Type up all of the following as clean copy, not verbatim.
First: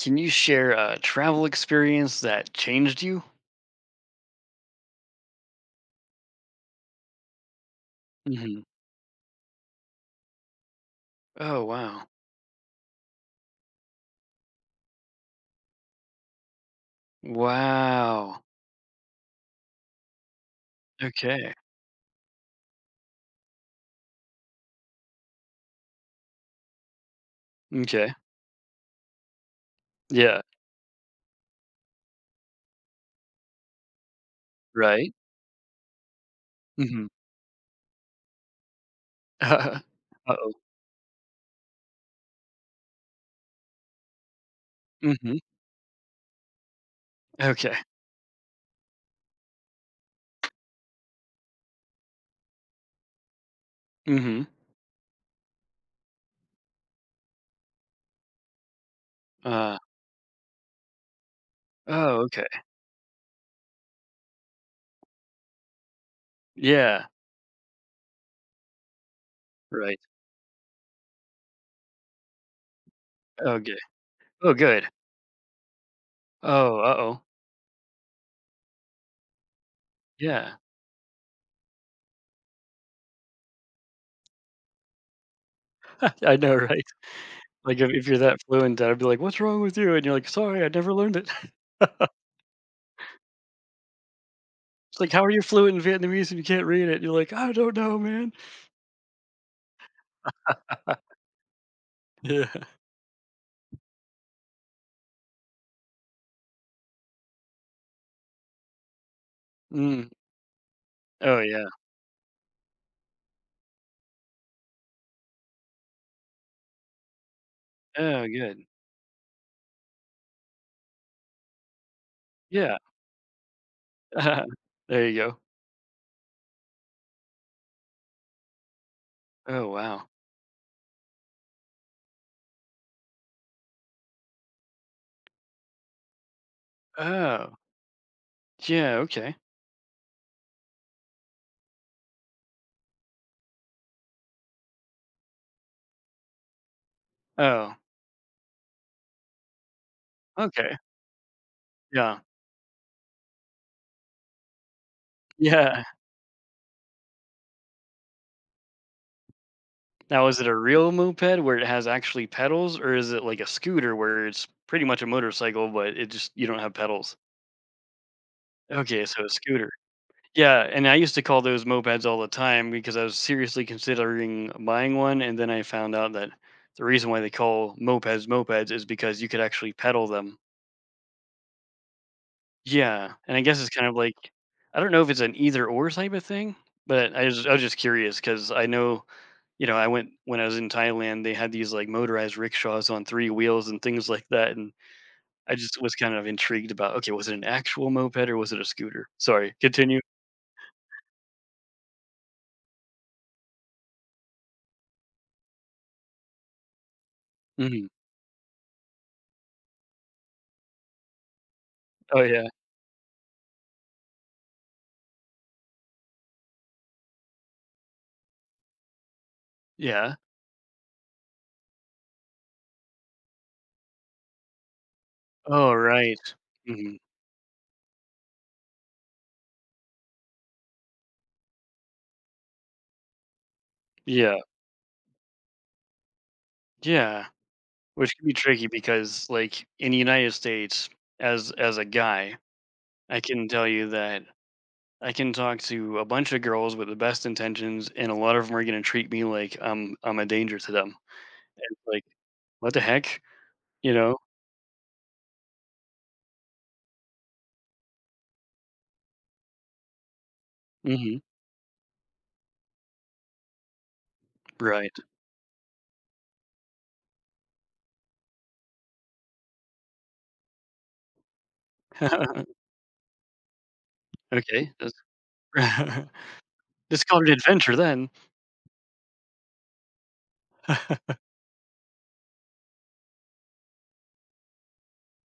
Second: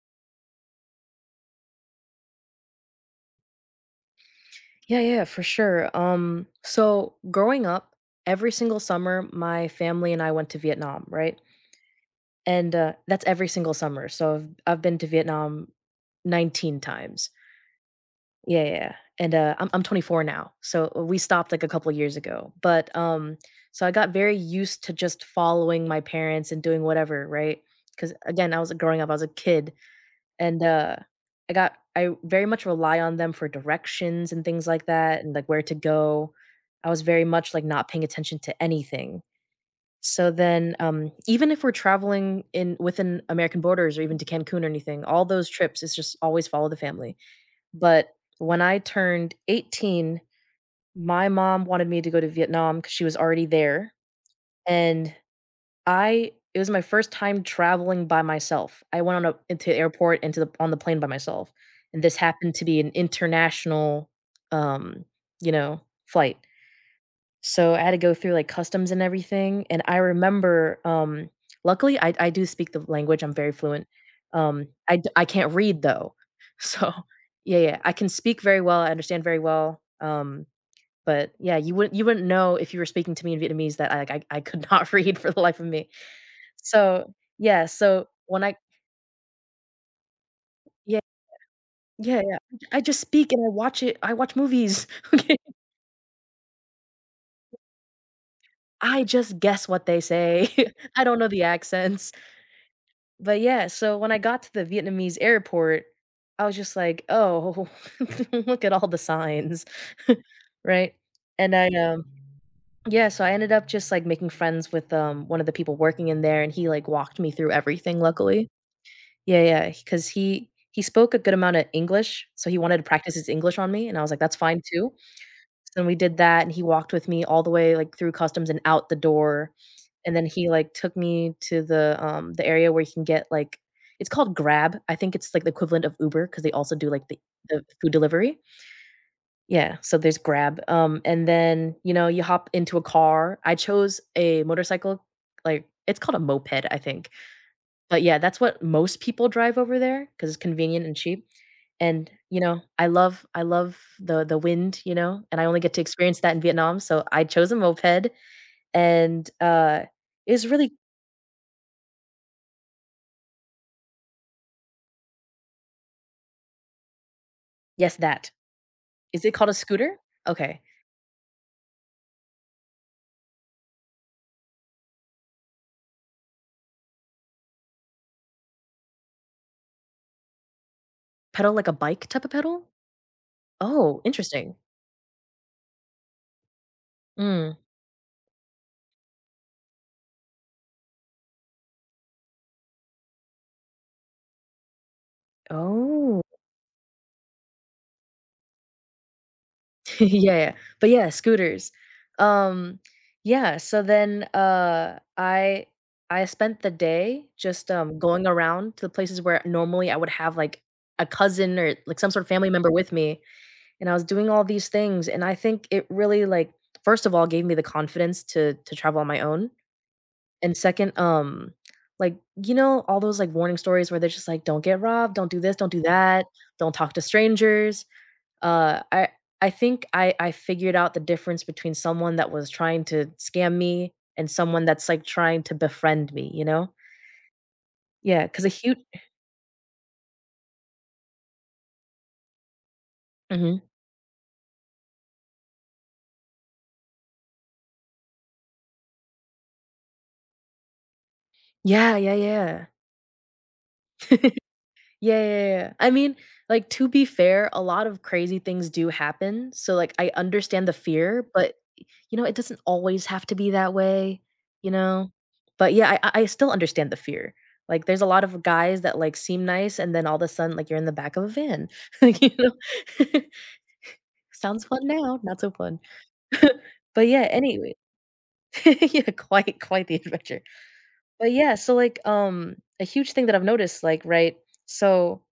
Can you share a travel experience that changed you? Yeah, yeah, for sure. So growing up, every Mhm. single summer, my family and I went to Vietnam, right? Oh, wow. And that's every single summer. So I've been to Vietnam 19 times. Wow. Yeah, yeah. yeah, And I'm 24 now. So we stopped Okay. like a couple years ago. But I got very used to just following my parents and doing whatever, right? Because Okay. again, I was growing up, I was a kid Yeah. and I very much rely on them for directions and things like Right. that and, like, where to go. I was Mhm. very much, like, not paying attention to anything. So Uh-oh. then even if we're traveling in within American borders or even to Cancun or anything, all Mhm. those trips, is just always follow the family. Okay. But when I turned 18, my mom wanted me to go to Vietnam because she was already there, Mhm. and I it was my first time traveling by myself. I went on a into the Uh, airport, into the on the plane by myself, and this oh, okay. happened to be an international, um, you know, flight. Yeah. So I had to go through, like, customs and everything, and I Right. remember, um luckily, I do speak the language, I'm very Okay. fluent. Oh, good. I can't read, though. Oh, So uh-oh. yeah, yeah, I can speak very well, I understand very well, Yeah. but, yeah, you wouldn't know if you were speaking to me in Vietnamese that I, like, I could not read for the life of me. I know, right? So, yeah, Like, if so if you're that when I fluent, I'd be like, "What's wrong with you?" And you're like, "Sorry, I never yeah, learned it." yeah, yeah, I just speak and I watch movies, It's like, "How are okay? you fluent in Vietnamese and you can't read it?" You're like, "I don't know, man." I just guess what they say. I don't know the accents. Yeah. But, yeah, so when I got to the Vietnamese airport, I was just like, "Oh, look at all the signs." Mm. Right? Oh, And I, yeah. um yeah, so I ended up just, like, making friends with, one of the people working in there, and he, like, walked me through everything, Oh, luckily. good. Yeah, yeah, because he spoke a good amount of English, so he wanted Yeah. to practice his English on me, and I was like, "That's fine too." There you go. So then we did that, and he walked with me all the way, like, through customs and out the door, Oh, wow. and then he, like, took me to the area where you can get, like it's called Grab, I think it's, like, the equivalent of Uber because they also do, like, the Oh, the food delivery. yeah, okay. Yeah, so there's Grab, and then, you know, you hop into a car. I chose a motorcycle, like it's called a moped, I think, Oh, but yeah, that's what most people drive over there because it's okay. convenient and cheap, and, Yeah. you know, I love the wind, you know, and I only get to Yeah. experience that in Vietnam, so I chose a moped and Now, it is it was a really real moped where it has actually pedals, or is it like a scooter where it's pretty much a motorcycle, but it just you don't have pedals? Yes, that. Okay, Is so a it called a scooter. scooter? Yeah, Okay. and I used to call those mopeds all the time because I was seriously considering buying one, and then I found out that the reason why they call mopeds mopeds is because you could actually pedal them. Pedal like a bike type of pedal? Yeah, and I guess it's kind of Oh, like interesting. I don't know if it's an either or type of thing, but I was I Mm. was just curious because I know you know I went when I was in Thailand they had these like motorized rickshaws on three wheels and things like that, and I just was kind Oh. of intrigued about okay was it an actual moped or was it a scooter? Sorry, continue. Yeah, yeah. But yeah, scooters. Um, yeah, so then, I spent the day just, Hmm. Going around to the places where normally I would have, like, a cousin or, like, some sort Oh of family yeah, member with me, and I was doing all these things, and I think it really, like, first of all, gave me the confidence to travel on my own, yeah. and second, like, you know, all those, like, warning stories where they're just like, "Don't get robbed, don't do this, don't Oh do right. that, don't talk Hmm. to strangers." Uh, I I think I figured out the difference between someone that was trying to scam me and Yeah, someone that's, like, trying to befriend me, you know? yeah. Which Yeah, can be because a tricky huge because like in the United States, as a guy, I can Mhm. tell you that I can talk to a bunch of girls with the best intentions, and a lot of them are gonna treat me like I'm a danger to them. It's Yeah, like, yeah, yeah. "What the heck?" You know? Yeah, yeah, yeah. I mean, like, to be fair, a lot of crazy things do happen, so, like, I understand the Mhm. fear, but, you know, it doesn't always have to be that way, you Right. know? But, yeah, I still understand the fear. Like, there's a lot of guys that, like, seem nice, and then all of a sudden, like, you're in the back of a van, like, you know? Sounds Okay, fun that's now, not so fun. it's But, called yeah, an anyway adventure then. Yeah, quite the adventure. But, yeah, so, like, a huge thing that I've noticed, like, right? So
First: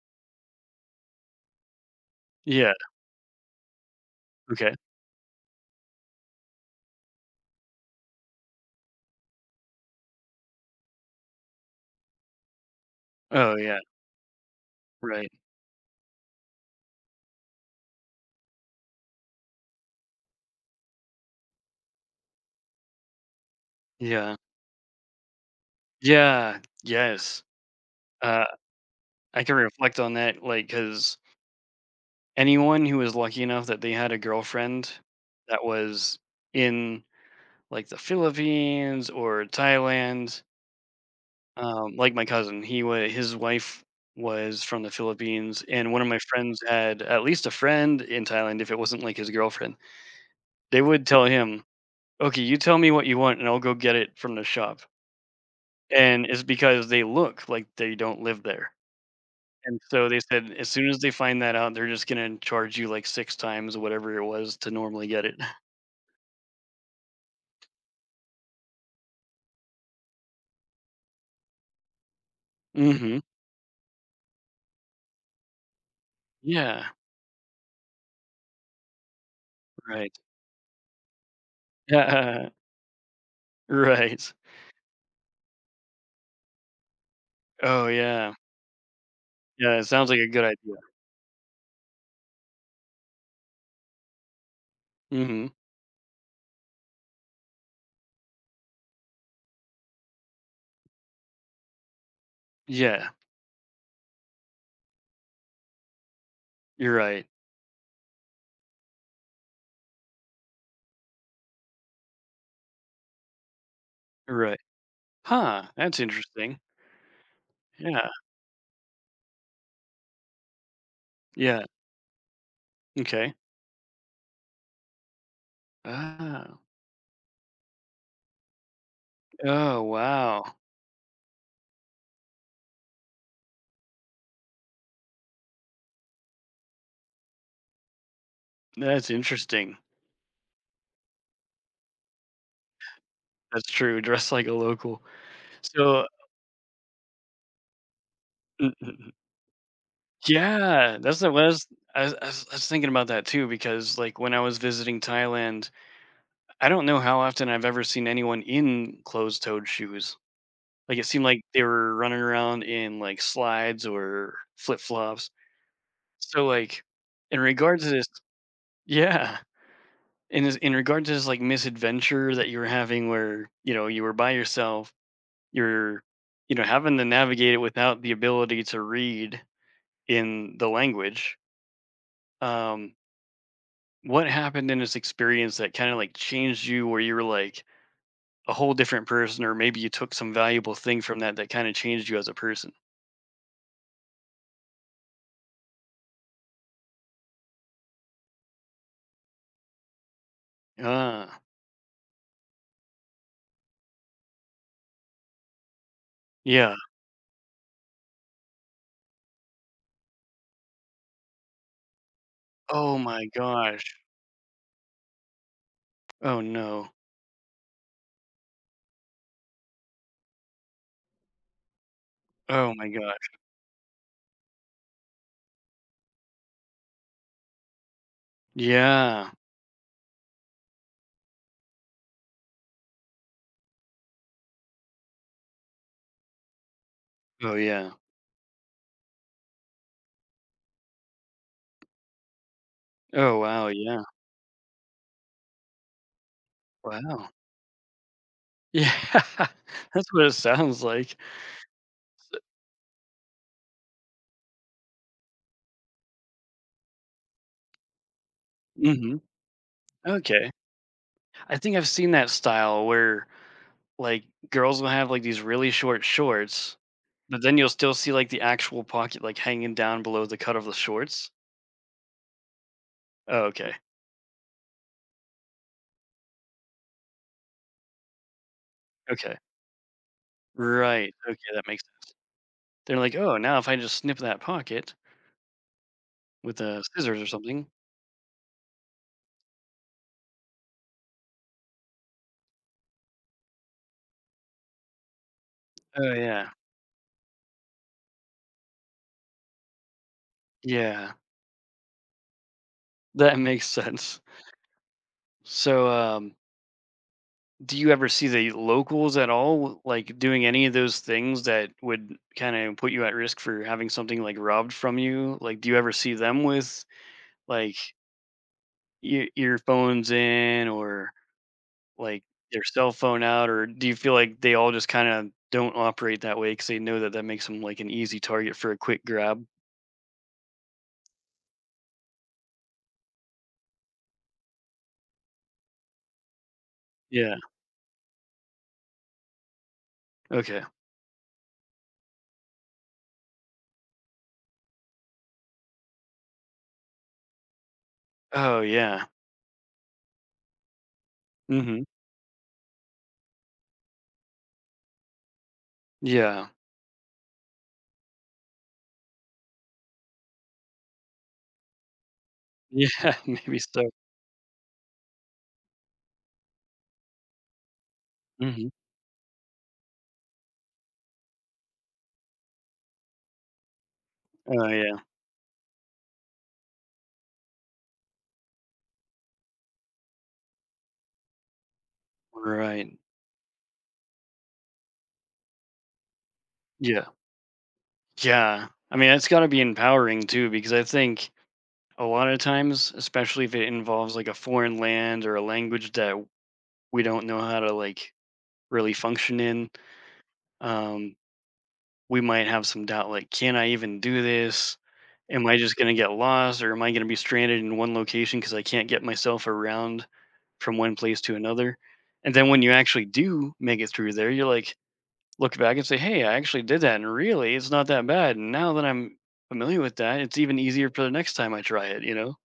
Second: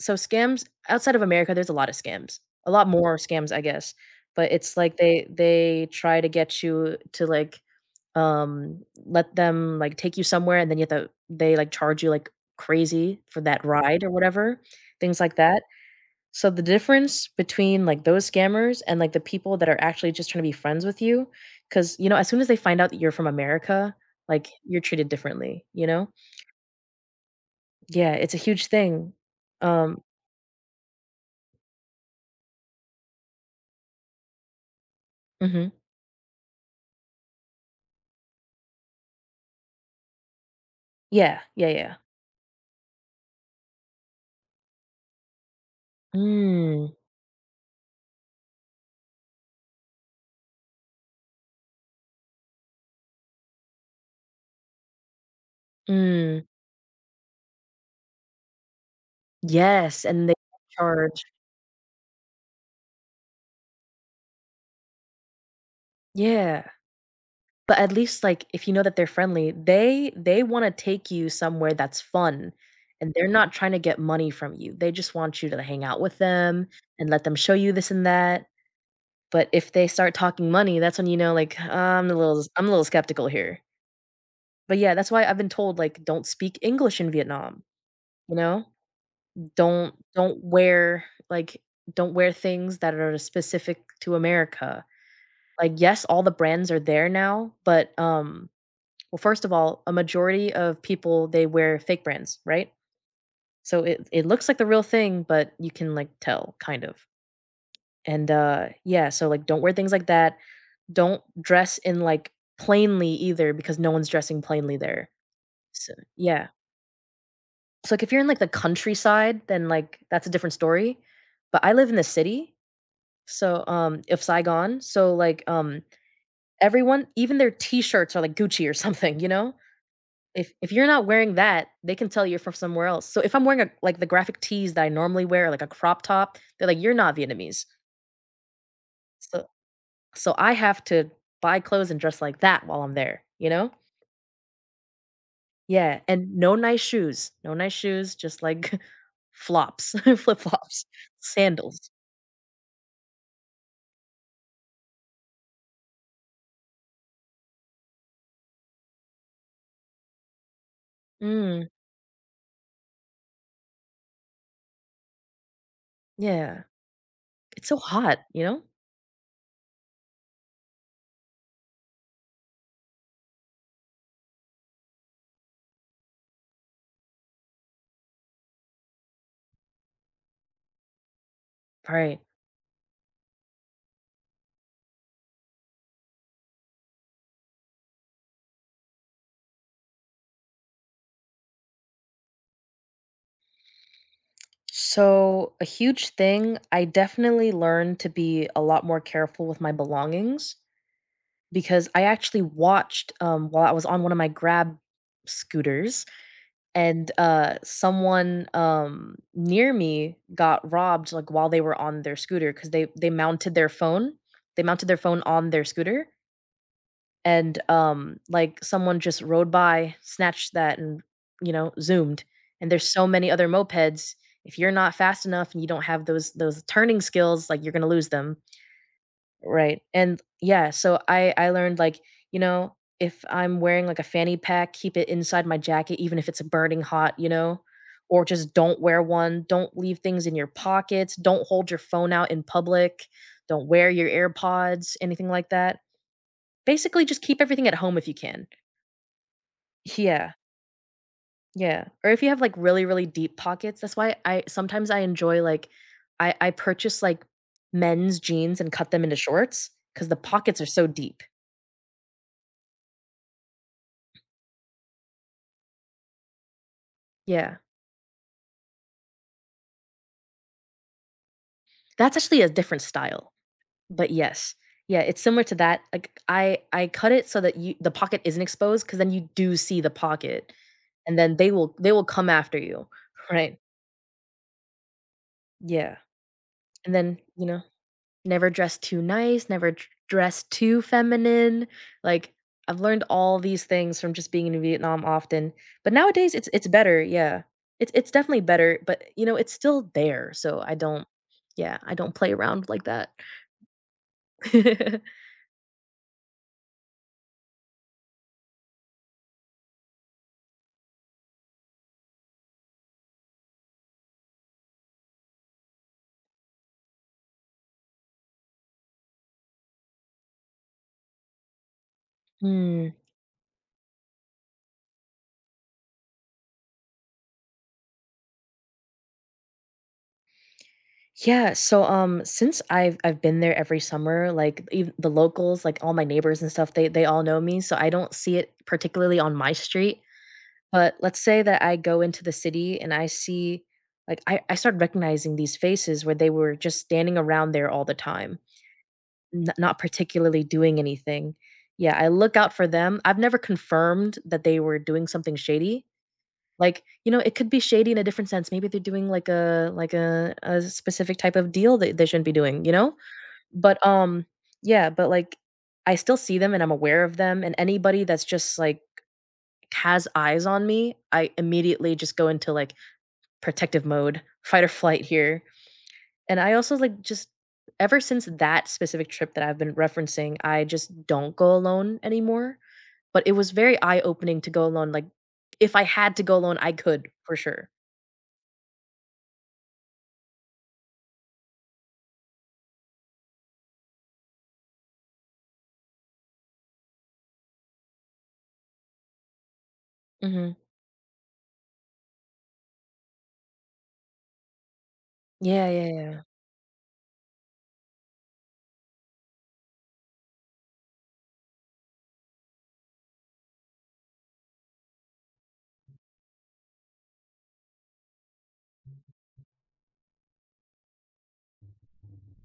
so scams outside of America, there's a lot of scams. A Yeah, lot more scams, I guess, but okay. it's like they try to get you to, like, let them, like, take you somewhere, and then you have to they, like, charge you like crazy for Oh, that yeah, ride or whatever, things right. like that. So the difference between, like, those scammers and, like, the people that are actually just trying to be friends with you, because you know, as soon as they find out that you're from America, Yeah. like, you're treated differently, you know? Yeah, yes. Yeah, it's a Uh, huge thing. I can reflect Um on that, like, because anyone who was lucky enough that they had a girlfriend that mhm. was in, like, the Philippines or Thailand. Yeah, yeah, yeah. Like my cousin, he was his wife was from the Philippines, and one of my friends Mm, had at least a friend in Thailand, if it wasn't, like, his girlfriend. They would tell him, "Okay, you tell me what you want, and I'll go get it from the shop." And it's mm, because they look like they don't live there. And yes, so they and they said as soon as they charge find that out, they're just gonna charge you, like, 6 times whatever it was to normally get it. yeah, but at least, like, if you know that they're friendly, they wanna take you somewhere that's fun, and Mhm. they're not trying to get money from you, they just want you to hang out with them Yeah, and let them show you this and that, but if they start right. talking money, that's when you know, like, Yeah, I'm a little skeptical here, right. but yeah, that's why I've been told, like, "Don't speak English in Vietnam," Oh, yeah. you know? Yeah, it "Don't sounds like a don't good idea. wear, like don't wear things that are specific to America." Mhm. Like, yes, all the brands are there now, but well, first of all, a majority of people, they wear fake brands, right? Yeah, So it looks like the real thing, but you can, like, tell, kind you're of. right. And, yeah, so, like, don't wear things like that. Don't dress in, like, plainly either because no one's dressing Right. plainly there. Huh, So that's yeah. interesting. So, like, Yeah, if you're in, like, the countryside, then, like, that's a different story. yeah, But I live in the city, okay. so, if Saigon, so, like, Ah, everyone even their T-shirts are, like, Gucci or something, you know? oh, wow. If you're not wearing that, they can tell you're from somewhere else. So if I'm wearing a like the graphic tees that I normally wear, like a crop top, they're like, "You're not Vietnamese." That's So interesting. so I have to buy clothes and dress like that while I'm there, you That's know? true, dress like a local. Yeah, So and no nice shoes. No nice shoes, just like mm, mm, mm. flops, flip-flops, Yeah, that's the was sandals. I was thinking about that too because, like, when I was visiting Thailand, I don't know how often I've ever seen anyone in closed-toed shoes. Like, it seemed like they Mm, were running around in, like, slides or flip-flops. So, yeah. like, in It's so regards to this. hot, you know? Yeah, in regard to this like misadventure that you were having where you know you were by yourself, you're, you know, having to navigate it without the ability to read in the language. Right. um what happened in this experience that kind of like changed you where you were like a whole different person, or maybe you took some valuable thing from that that kind of changed you as a person? So, a huge thing, I definitely learned to be a lot more careful with my belongings. Ah. Because I actually watched, while I was on one of my Grab scooters Yeah. and someone, near me got robbed, like, while they were on their scooter, because Oh my gosh. They mounted their phone on their scooter Oh no. and, like, someone just rode by, snatched that, and, you know, zoomed, and Oh there's my so many gosh. other mopeds. If you're not fast enough and you don't have those turning skills, like, you're gonna lose them. Yeah. Right, and yeah, so I learned, like, you know, if I'm wearing, like, a fanny pack, keep it inside my jacket even if it's burning hot, you Oh know? yeah. Or just don't wear one, don't leave things in your pockets, don't hold your phone out in public, Oh don't wow, wear yeah. your AirPods, anything like that. Basically, just Wow. keep everything at home if you can. Yeah, that's what Yeah, it sounds like. yeah, or if you have, like, really, really deep pockets, that's why I sometimes I enjoy, like I purchase, like, men's jeans and cut them into Mhm, shorts because the okay. pockets are so deep. I think I've seen that style where, like, girls will have, like, these really short shorts, but Yeah. then you'll still see, like, the actual pocket, like, hanging down below the cut of the shorts. That's actually a different style, Oh, okay, but yes. Yeah, it's similar to that, like, I cut it so that you the pocket isn't exposed because then you okay. do see the pocket, Right, and then okay, they that will makes they will sense. come after you, They're like, "Oh, now right? if I just snip that pocket Yeah, with, and then, scissors or you know, something." never dress too nice, never dr dress too feminine, like, I've learned all these things from just being in Vietnam often, but Oh, nowadays it's yeah. it's better, yeah. It's definitely better, but, you know, it's still there, so I don't Yeah, yeah, I don't play around like that. that makes sense. So, do you ever see the locals at all, like, doing any of those things that would kinda put you at risk for having something, like, robbed from you? Like, do you ever see them with, like, earphones in, or, like, their cell Hmm. phone out, or do you feel like they all just kinda don't operate that way because they know that that makes them, like, an easy target for a quick grab? Yeah, so, since I've been there every summer, like, eve the locals, like, all my neighbors and stuff, they all Yeah, know me, so I don't see it particularly on my street, okay. but let's say that I go into the city and I see like, I started recognizing these faces where they were just standing around there all the time, Oh, yeah. n not particularly doing anything. Mhm. Yeah, I look out for them. I've never confirmed that they were doing something shady. Yeah. Like, you know, it could be shady in a different sense. Maybe they're doing like a like a specific type of deal that they shouldn't be doing, you know? Yeah, maybe But, so. um yeah, but, like, I still see them and I'm aware of them, and anybody that's just, Mhm. like, has eyes on me, I immediately just go into, like, protective mode, fight or Oh, yeah. flight here. And I also, like, just ever since that specific trip that I've been referencing, I just don't go alone anymore, Right. but it was very eye-opening to go alone, like, if I had to go alone, I Yeah. could for sure. Yeah. I mean, it's got to be empowering too, because I think a lot of times, especially if it involves like a foreign land or a language that we don't know how to like really function in, Mhm. um, we might have some doubt like, can I even do this? Am I Yeah, just yeah, going to get yeah. lost, or am I going to be stranded in one location because I can't get myself around from one place to another? And then when you actually do make it through there, you're like, look back and say, "Hey, I actually did that, and really, it's not that bad." And now that I'm familiar with that, it's even easier for the next time I try it. You know?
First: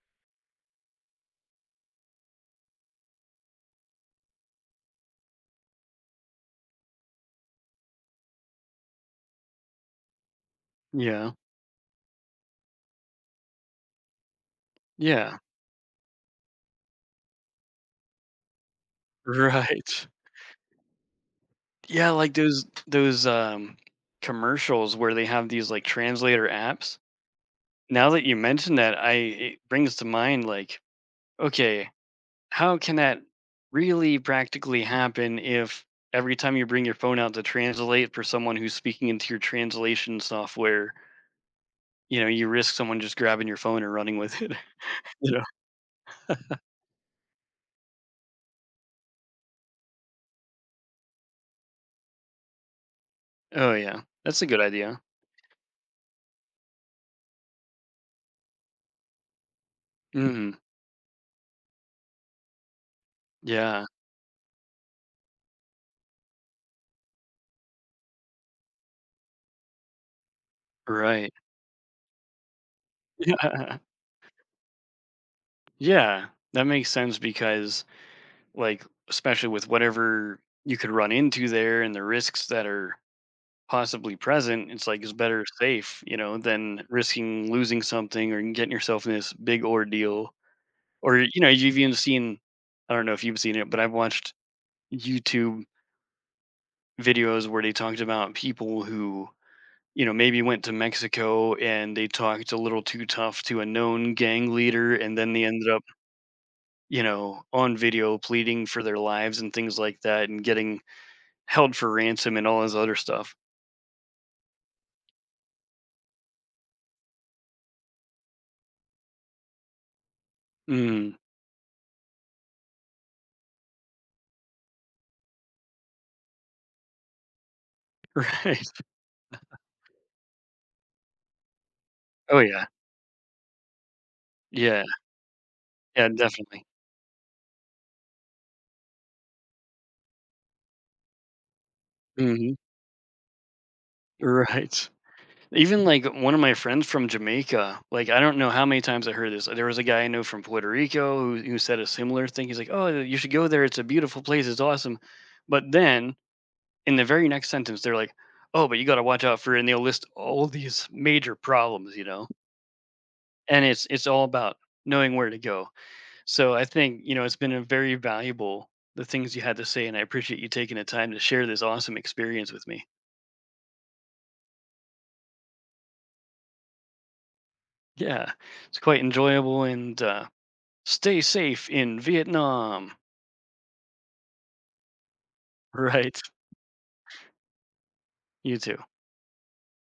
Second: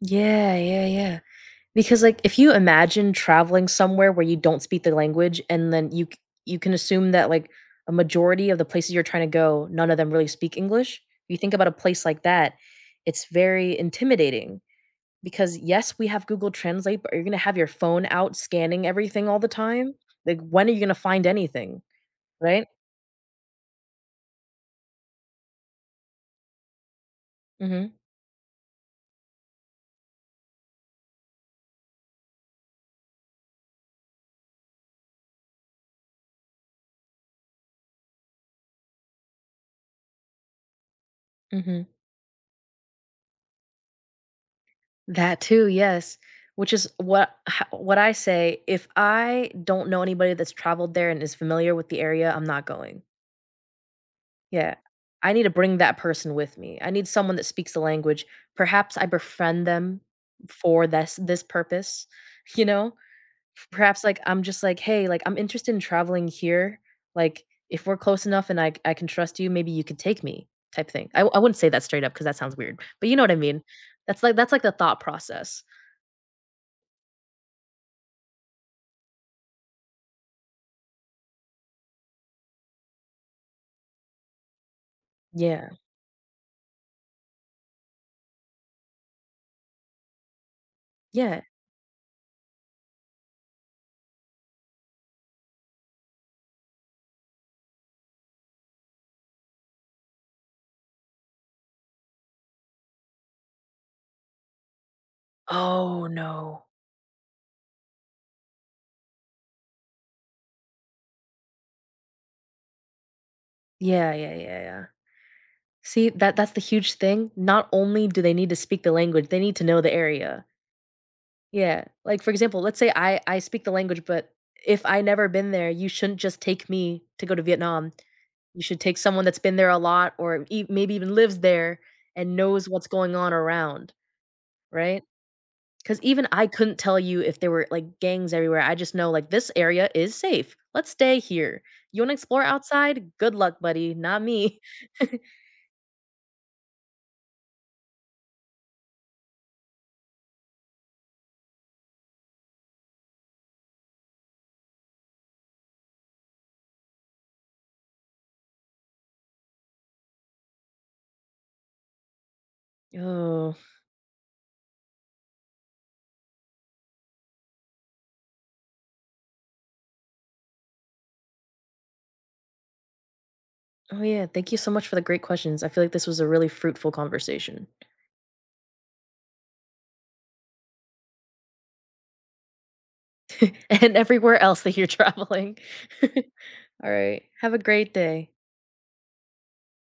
Yeah, yeah, yeah. Because, like, if you imagine traveling somewhere where you don't speak the language and then you can assume that, like, a majority of the places you're trying to go, none of them really speak English. If Yeah. You think about a place like that, it's very intimidating Yeah. because, yes, we have Google Translate, but are you gonna have your phone out scanning everything all the time? Right. Like, when are you gonna find anything, Yeah, like those right? those um, commercials where they have these like translator apps. Mhm, Now that you mention that, I it brings to mind like, okay, how can that really practically happen if every time you bring your phone out to translate for someone who's speaking into your translation software, mhm. you know, you risk someone just grabbing your phone and running with it? You That know? too, yes. Which is what I say, if I don't know anybody that's traveled there and is familiar with the area, I'm not going. Oh, yeah. That's a good Yeah. idea. I need to bring that person with me. I need someone that speaks the language. Perhaps I befriend them Mhm. for this purpose, you know? Yeah. Perhaps like I'm just like, "Hey, like I'm interested in traveling here. Like if we're close enough and I can trust you, maybe you could take me." type thing. Right. I wouldn't say that straight up because that sounds weird. But you know what I mean? Yeah. That's like the thought process. Yeah. That makes sense because, like, especially with whatever you could run into there and the risks that are possibly present, it's like it's better Yeah. safe, you know, than risking losing something or getting yourself in this big ordeal. Or, you Yeah. know, you've even seen, I don't know if you've seen it, but I've watched YouTube videos where they talked about people who, you know, maybe went to Mexico and they talked a little too tough to a known gang leader, and then they ended up, Oh, no. you know, on video pleading for their lives and things like that, and getting held for ransom and all this other stuff. Yeah, yeah, yeah, yeah. See, that's the huge thing. Not only do they need to speak the language, they need to know the area. Mm, Yeah. Like, for example, let's say I speak the language, but if I never been there, you shouldn't just take me to go to Vietnam. You right. should take someone that's been there a lot or e maybe even lives there and Oh yeah, knows what's going on around, yeah, right? 'Cause yeah, even I definitely. couldn't tell you if there were, like, gangs everywhere, I just know, like, "This area is safe. Let's stay here. You wanna explore Mhm. outside? Good luck, buddy. Not me." Right. Even like one of my friends from Jamaica, like I don't know how many times I heard this. There was a guy I know from Puerto Rico who said a similar thing. He's like, "Oh, you should go there. It's a beautiful place. It's awesome." But then in the very next sentence, they're like, "Oh, but you got to watch out for," and they'll list all these major problems, you know. Oh. And it's all about knowing where to go. So I think you know it's been a very valuable, the things you had to say, and I appreciate you taking the time to share this awesome experience with me. Oh, yeah, thank you so much for the great questions. I feel like this was a really fruitful conversation. Yeah, it's quite enjoyable, and stay safe in Vietnam. And everywhere else that you're traveling. Right, Alright, have a great day. you too.